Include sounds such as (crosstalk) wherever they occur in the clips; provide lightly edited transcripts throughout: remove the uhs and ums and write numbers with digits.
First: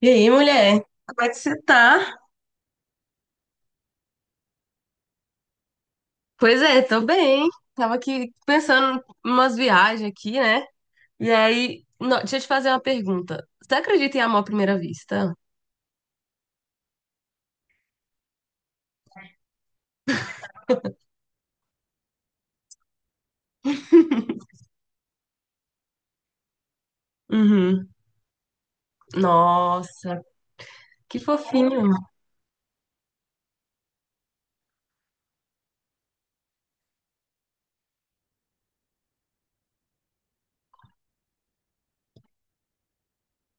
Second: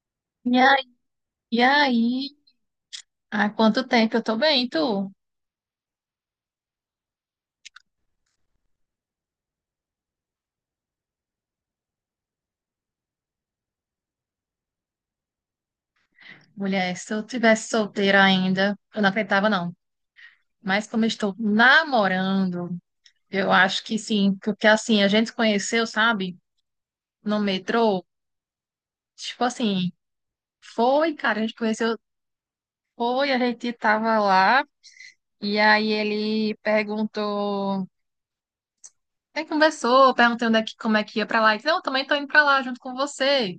E aí, E aí, mulher? Como é que você e tá? aí? Há quanto tempo eu tô bem, tu? Pois é, tô bem. Tava aqui pensando em umas viagens aqui, né? E aí, deixa eu te fazer uma pergunta. Você acredita em amor à primeira vista? Mulher, se eu tivesse solteira ainda, eu não acreditava, não. Mas como eu estou namorando, eu acho que sim, porque assim, a gente se conheceu, sabe? No Uhum. metrô. Tipo assim, Nossa, foi, que cara, a gente fofinho. conheceu, foi, a gente tava lá, e aí ele perguntou, aí conversou, perguntei onde é que, como é que ia pra lá. Ele disse, não, eu também tô indo pra lá junto com você.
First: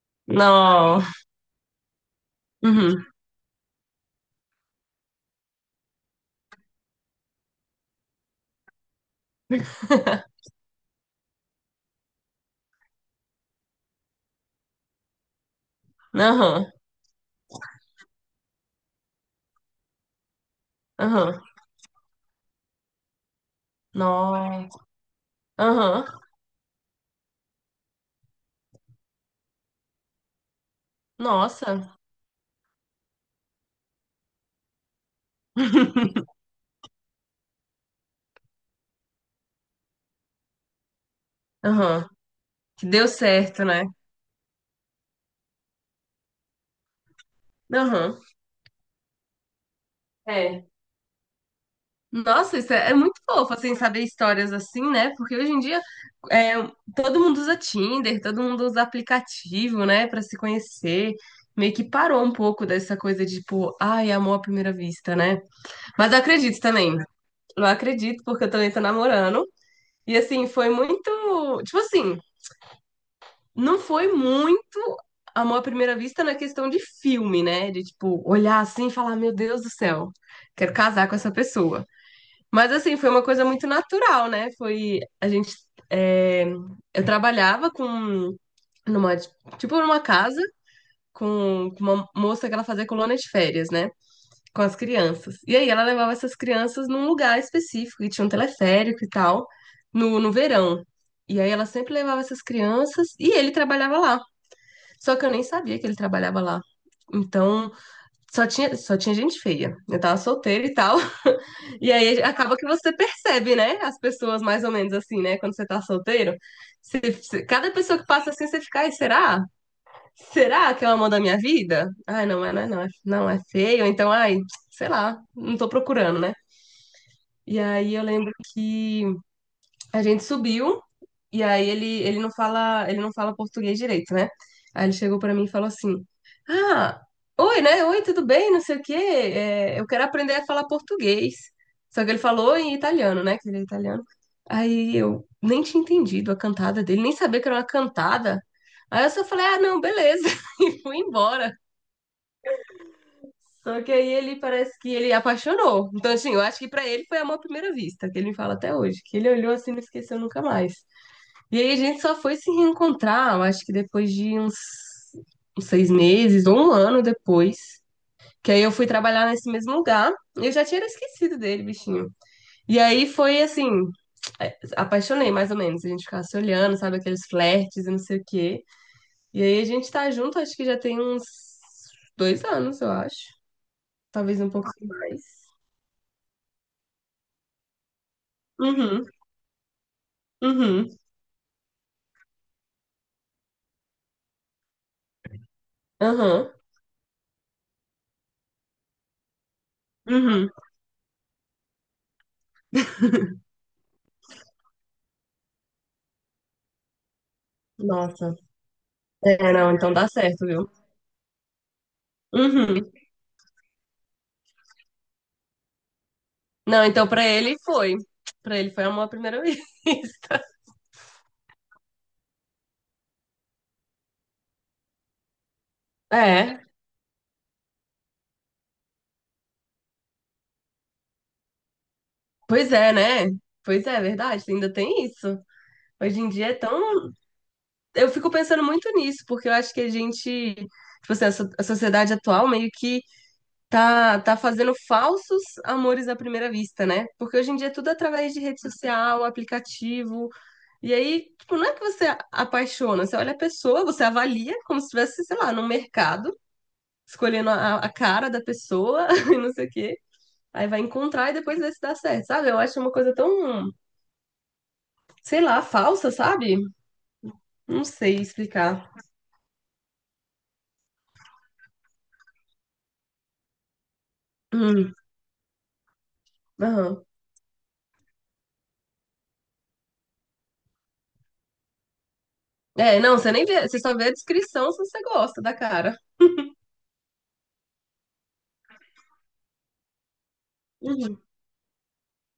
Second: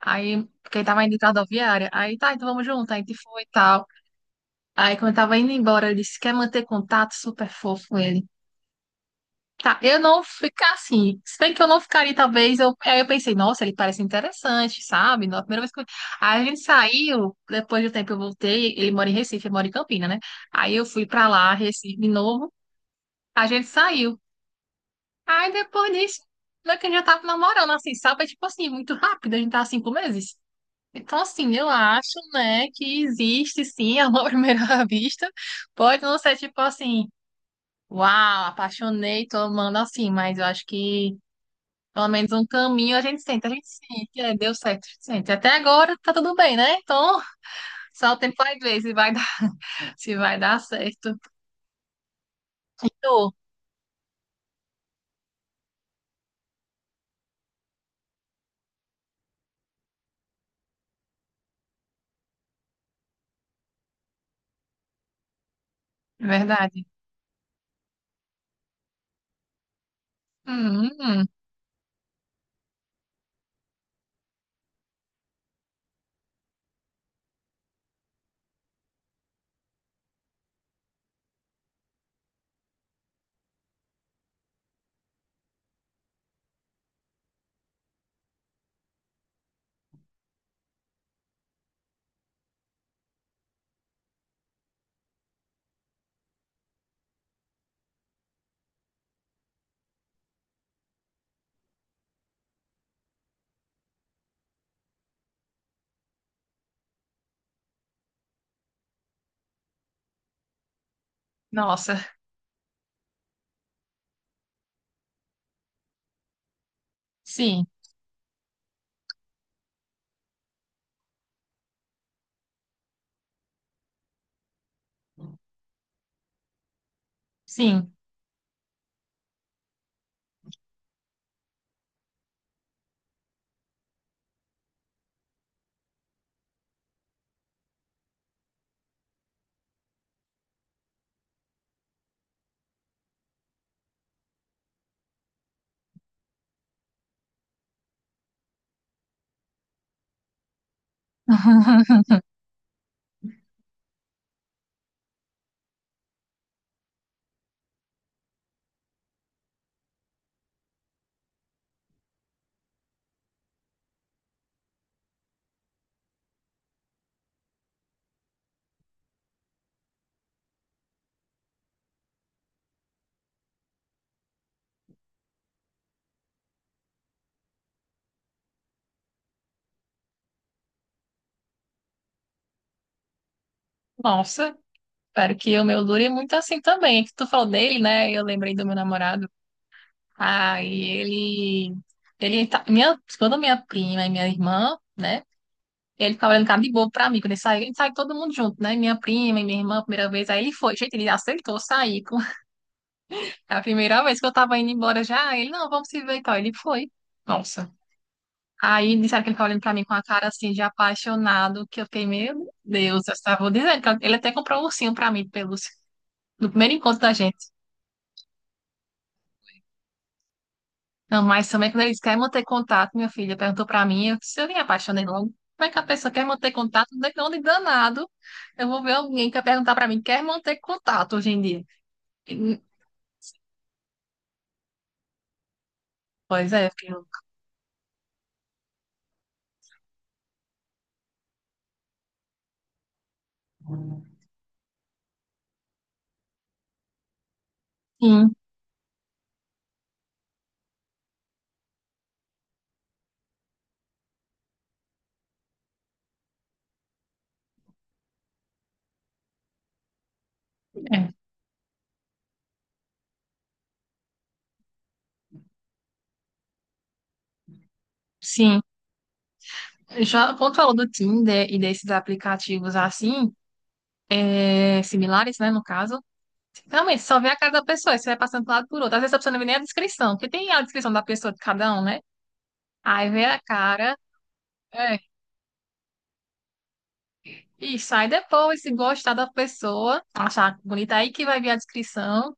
Aí, porque ele Não. tava indo de rodoviária, aí tá, então vamos junto, aí a Uhum. gente foi e tal. Aí, quando eu tava indo embora, ele disse: quer manter contato? Super fofo ele. Tá, eu não (laughs) ficar assim. Se bem que eu não ficaria, talvez. Eu. Aí eu pensei: nossa, ele parece interessante, sabe? Na primeira vez que eu. Aí a gente Aham. saiu, depois do tempo eu voltei. Ele mora em Recife, eu moro em Campina, né? Aí eu fui pra Aham. lá, Recife de novo. A gente saiu. Nossa. Aí depois Aham. disso, não é que a gente já tava namorando, assim, sabe? É tipo assim, muito rápido, a gente tá há 5 meses. Então, assim, eu Nossa. acho, né, que existe sim (laughs) amor à primeira (laughs) vista. Pode não ser tipo assim, Uau, apaixonei, tô amando assim, mas eu acho que pelo Aham. menos um Que caminho deu a certo, gente né? sente, é, deu certo, a gente sente. Até agora tá tudo bem, né? Então, (laughs) só o Aham. tempo vai ver se vai dar, (laughs) se vai dar É. certo. Nossa, isso E é muito tu? fofo, assim, saber histórias assim, né? Porque hoje em dia é, todo mundo usa Tinder, todo mundo usa aplicativo, né, pra se conhecer. Meio que parou um pouco dessa coisa de, tipo, ai, amor à primeira vista, né? Mas eu É acredito verdade. também. Eu acredito, porque eu também tô namorando. E, assim, foi Hum, hum. muito. Tipo assim, não foi muito amor à primeira vista na questão de filme, né? De, tipo, olhar assim e falar, meu Deus do céu, quero casar com essa pessoa. Mas assim, foi uma coisa muito natural, né? Foi a gente é, eu trabalhava com numa tipo numa casa com uma moça que ela fazia colônia de férias, né? Com as crianças. E aí ela levava essas crianças num lugar específico e tinha um teleférico e tal no verão. E aí ela sempre levava essas crianças e ele trabalhava lá. Só que eu nem sabia que ele trabalhava lá. Então, só tinha gente feia. Eu tava solteira e tal. E Nossa, aí acaba que você percebe, né? As pessoas mais ou menos assim, né? Quando você tá solteiro. Sim, Cada pessoa que passa assim, você fica, ai, será? Será que é o amor da minha vida? Ai, não, é, não, é, não, é, não é feio. Então, ai, sei lá, não tô procurando, né? E sim. aí eu lembro que a gente subiu e aí ele não fala português direito, né? Aí ele chegou pra mim e falou assim: "Ah, oi, né? Oi, tudo bem? Não sei o quê. É, eu quero aprender a falar português". Só que ele falou em italiano, né? Que ele é italiano. Aí eu nem tinha entendido a cantada dele, nem sabia que era uma cantada. Aí eu só falei: "Ah, não, beleza". (laughs) E fui embora. (laughs) Só que aí ele parece que ele apaixonou. Então, assim, eu acho que pra ele foi amor à primeira vista, que ele me fala até hoje, que ele olhou assim e não esqueceu nunca mais. E aí a gente só foi se reencontrar, eu acho que depois de uns 6 meses ou um ano depois. Que aí eu fui trabalhar nesse mesmo lugar. Eu já tinha esquecido dele, bichinho. E aí foi assim, apaixonei mais ou menos. A gente ficava se olhando, sabe, aqueles flertes e não sei o quê. E aí a gente tá junto, acho que já tem uns 2 anos, eu acho. Talvez um Nossa, pouco mais. espero que o meu dure muito assim também. Que tu falou dele, né? Eu lembrei do meu Uhum, namorado. Ah, e uhum, ele, ele tá, minha, quando minha prima e minha irmã, né? Ele ficava olhando uhum, cara de bobo pra mim, quando ele saiu todo mundo junto, né? Minha prima e minha irmã, a primeira vez, aí uhum. ele foi, gente, ele aceitou sair, (laughs) a primeira vez que eu tava indo embora já, ele, não, vamos se ver e tal, ele foi, nossa. Nossa. Aí disseram que ele ficava É, olhando não, pra mim então com a dá cara certo, assim, de viu? apaixonado, que eu fiquei, meu Uhum. Deus, eu estava dizendo, que ele até comprou um ursinho pra mim, de pelúcia, no primeiro Não, encontro então da pra gente. ele foi. Pra ele foi amor à primeira (laughs) vista. Não, mas também quando eles querem manter contato, minha filha perguntou pra mim, eu disse, eu me apaixonei logo. Como é que a pessoa quer manter É, contato? De onde danado? Eu vou ver alguém que vai perguntar pra mim, quer manter contato hoje em dia? E, pois é, né? Pois é, é verdade, ainda tem isso. Hoje em dia Pois é é, eu fiquei tão. louca. Eu fico pensando muito nisso, porque eu acho que a gente, tipo assim, a sociedade atual meio que tá fazendo falsos amores à primeira vista, né? Porque hoje em dia é tudo através Sim, de rede social, aplicativo. E aí, tipo, não é que você apaixona, você olha a pessoa, você avalia como se estivesse, sei lá, num mercado, escolhendo a cara da pessoa (laughs) e não sei o quê. Aí vai é, encontrar e depois vê se dá certo, sabe? Eu acho uma coisa tão, sei lá, falsa, sabe? Não sei sim. explicar. Já quando falou do Tinder e desses aplicativos assim, é, Hum, similares, né, no caso, realmente aham. só vê a cara da pessoa, e você vai passando de um lado por outro. Às vezes a pessoa não vê nem a descrição, porque tem a descrição da pessoa de cada um, né? É, Aí não, vê você a nem vê, você só cara. vê a descrição se É, você gosta da cara. e sai depois, se gostar da pessoa, achar bonita aí Uhum, que vai vir a descrição.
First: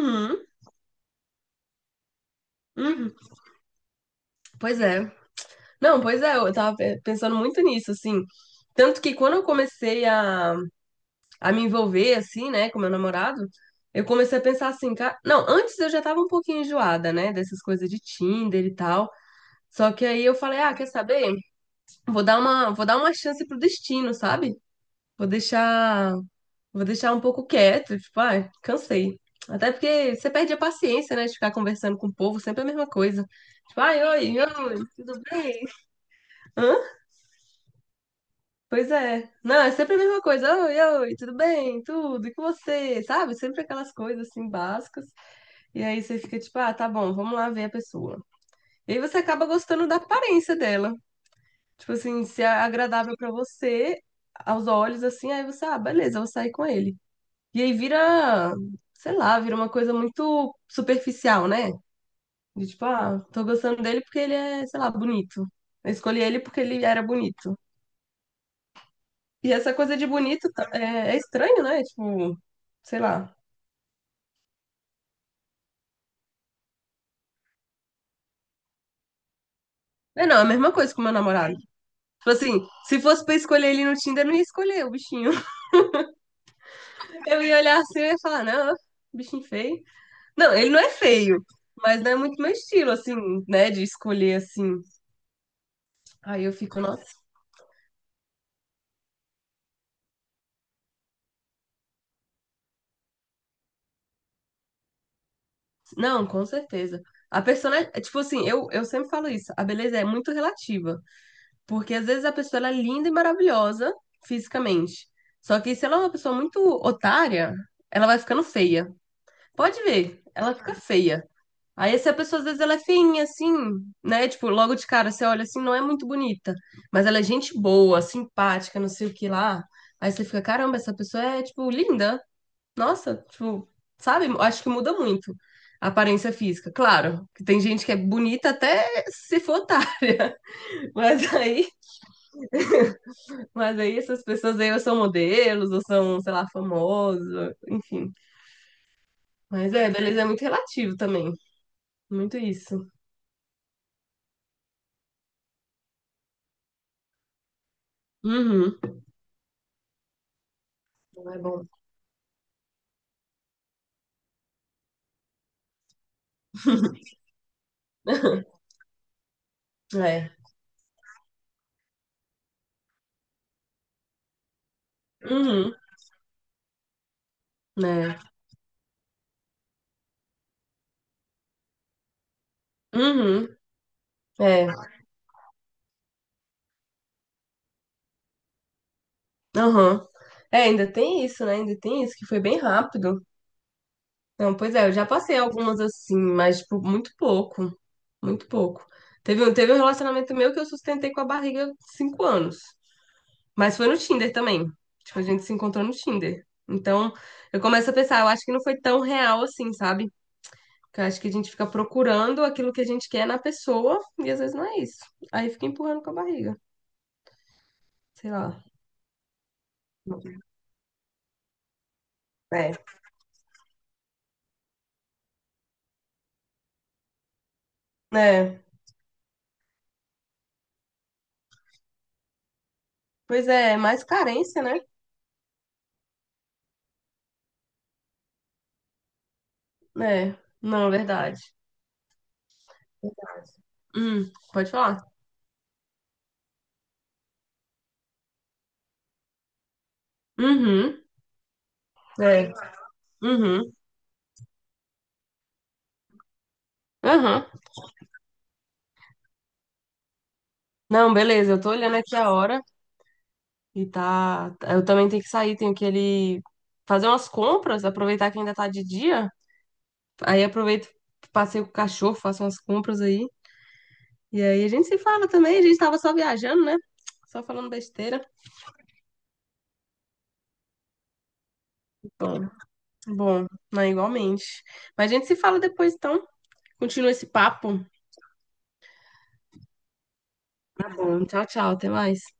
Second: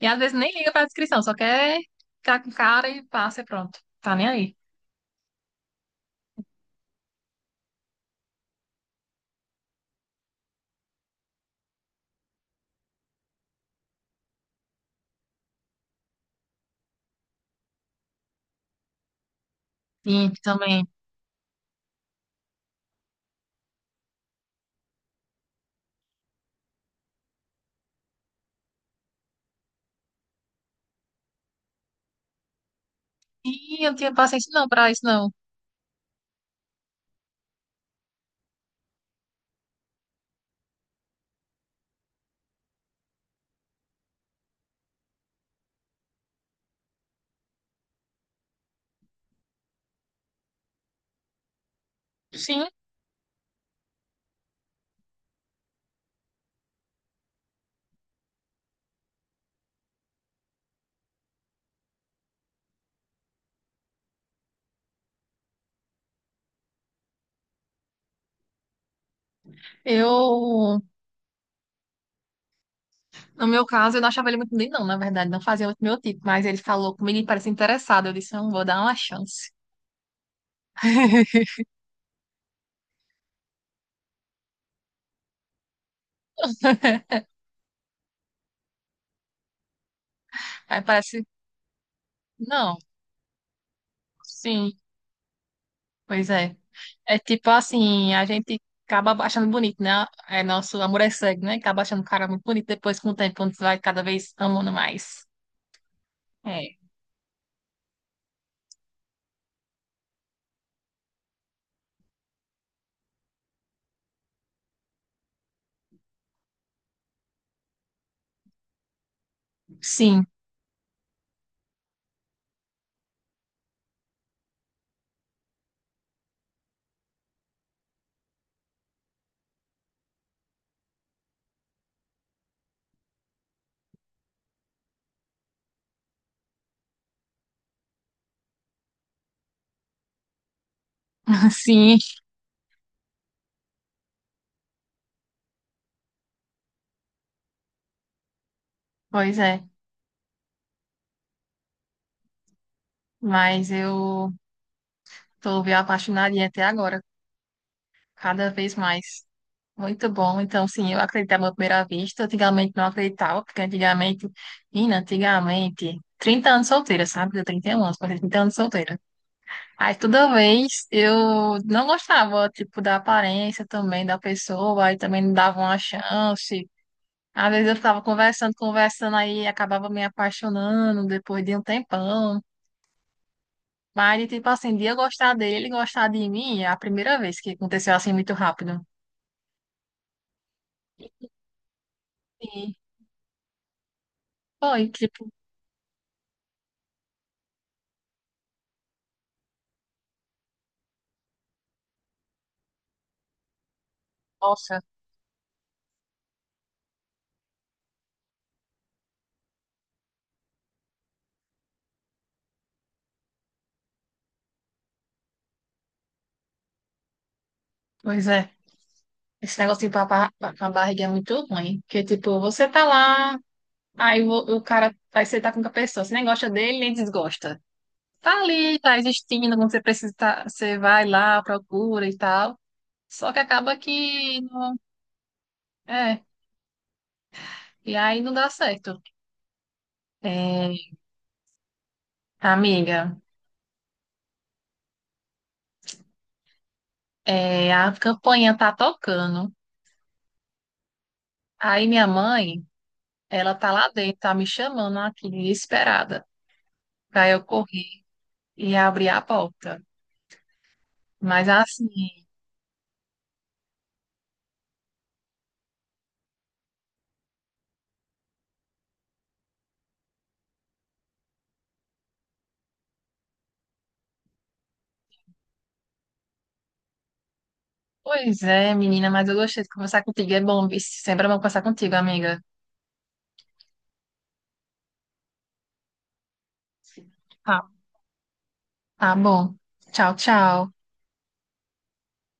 E às vezes nem liga pra descrição, só quer ficar com o cara e uhum. passa e pronto. Tá nem aí. Pois é. Não, pois é, eu tava pensando muito nisso, assim. Tanto que quando eu comecei a me envolver, assim, né, com meu namorado, eu comecei a pensar assim, cara. Não, antes eu já tava um pouquinho enjoada, né, dessas coisas de Tinder e tal. Só que aí E eu falei, ah, quer também. saber? Vou dar uma chance pro destino, sabe? Vou deixar, vou deixar um pouco quieto, tipo, ai, cansei. Até porque você perde a paciência, né, de ficar conversando com o povo, sempre a mesma coisa. E Tipo, eu não ai, tinha oi, paciência não oi, pra isso, tudo não. bem? Hã? Pois é. Não, é sempre a mesma coisa. Oi, oi, tudo bem? Tudo, e com você? Sabe? Sempre aquelas coisas assim básicas. E aí você fica tipo, ah, tá bom, vamos lá ver a pessoa. E aí você acaba gostando da aparência dela. Tipo assim, se é Sim, agradável pra você, aos olhos, assim, aí você, ah, beleza, eu vou sair com ele. E aí vira, sei lá, vira uma coisa muito superficial, né? De tipo, ah, tô gostando dele porque ele é, sei lá, bonito. Eu escolhi ele porque ele era bonito. E essa coisa de bonito tá- eu. é, é estranho, né? Tipo, sei lá. No meu caso, eu não achava ele muito bonito, não, na verdade. Não fazia muito meu tipo, mas ele falou comigo e parece interessado. Eu disse, não, vou dar uma chance. É, não, é a mesma coisa com o meu (laughs) namorado. Tipo assim, se fosse pra escolher ele no Tinder, eu não ia escolher o bichinho. (laughs) Eu ia olhar assim e ia falar, não, bichinho feio. Não, ele não Aí é parece. feio, mas não é muito meu Não, estilo, assim, né? De escolher sim, assim. pois Aí eu é. fico, nossa. É tipo assim, a gente acaba achando bonito, né? É nosso amor é cego, né? Acaba achando o cara muito bonito depois com o tempo, quando você vai cada vez amando mais. Não, com É. certeza. A pessoa, é tipo assim, eu sempre falo isso, a beleza é muito relativa. Porque às vezes a pessoa ela é linda e maravilhosa fisicamente. Só que se ela é uma pessoa muito otária, ela vai ficando feia. Pode ver, Sim, ela fica feia. Aí essa pessoa, às vezes, ela é feinha, assim, né? Tipo, logo de cara, você olha assim, não é muito bonita. Mas ela é gente boa, simpática, não sei o que lá. Aí você fica, caramba, essa pessoa é, tipo, linda. Nossa, tipo, sabe? Acho que muda muito a aparência física. Claro, que tem gente que é bonita até se for otária. (laughs) Mas (laughs) aí, sim, mas aí essas pessoas aí ou são modelos, ou são, sei lá, famosos, enfim. pois é. Mas é, beleza é muito relativo também. Muito isso. Mas eu tô me apaixonadinha até agora, cada vez Uhum. mais. Muito bom. Então, sim, eu Não é acreditava à bom. primeira vista. Antigamente não acreditava, porque antigamente, menina, antigamente, 30 anos solteira, sabe? Eu tenho 31 anos, mas 30 anos (laughs) solteira. Aí É. toda vez eu não gostava, tipo, da aparência também da pessoa, aí também não dava Uhum, uma chance. Às vezes eu ficava né? conversando, conversando, aí acabava me apaixonando depois de um tempão. Uhum, Mas, tipo é, assim, de eu gostar dele, ele gostar de mim, é a primeira vez que aconteceu assim muito rápido. aham. É, ainda tem isso, né? Ainda tem isso, que foi bem E rápido. Não, pois é, foi, eu já tipo, passei algumas assim, mas, tipo, muito pouco. Muito pouco. Teve um relacionamento meu que eu sustentei com a barriga 5 anos. Mas foi no Tinder também. nossa, Tipo, a gente se encontrou no Tinder. Então, eu começo a pensar, eu acho que não foi tão real assim, sabe? Porque eu acho que a gente fica procurando aquilo que a gente quer na pessoa e às vezes não é isso. Aí fica empurrando com a barriga. pois Sei é. lá. Esse negócio de papar com a barriga é muito ruim. Porque, tipo, você tá É. lá, aí o cara, aí você tá com a pessoa, você nem gosta dele, nem desgosta. Tá É. ali, tá existindo, quando você precisa, você vai lá, procura e tal. Só que Pois é, acaba é mais que, carência, né? é, e aí não dá certo. É, É, não, é verdade. amiga, Pode falar. é, a campainha tá tocando. Uhum, Aí minha é. mãe, ela tá Uhum, lá dentro, tá me chamando aqui, desesperada, pra aham. eu correr e abrir a porta. Não, Mas beleza, eu tô olhando aqui assim, a hora e tá. Eu também tenho que sair, tenho que ele fazer umas compras, aproveitar que ainda tá de dia. Aí aproveito, passeio com o cachorro, faço umas compras aí. E aí a gente se fala também, a gente tava só viajando, né? Só falando besteira. pois é, menina, mas eu gostei de conversar contigo. É bom, viu? Sempre é bom conversar contigo, amiga. Bom, bom, não, igualmente. Mas a gente se fala depois, então. Continua esse Tá, papo. tá bom. Tchau, tchau. Bom, tchau, tchau, até mais.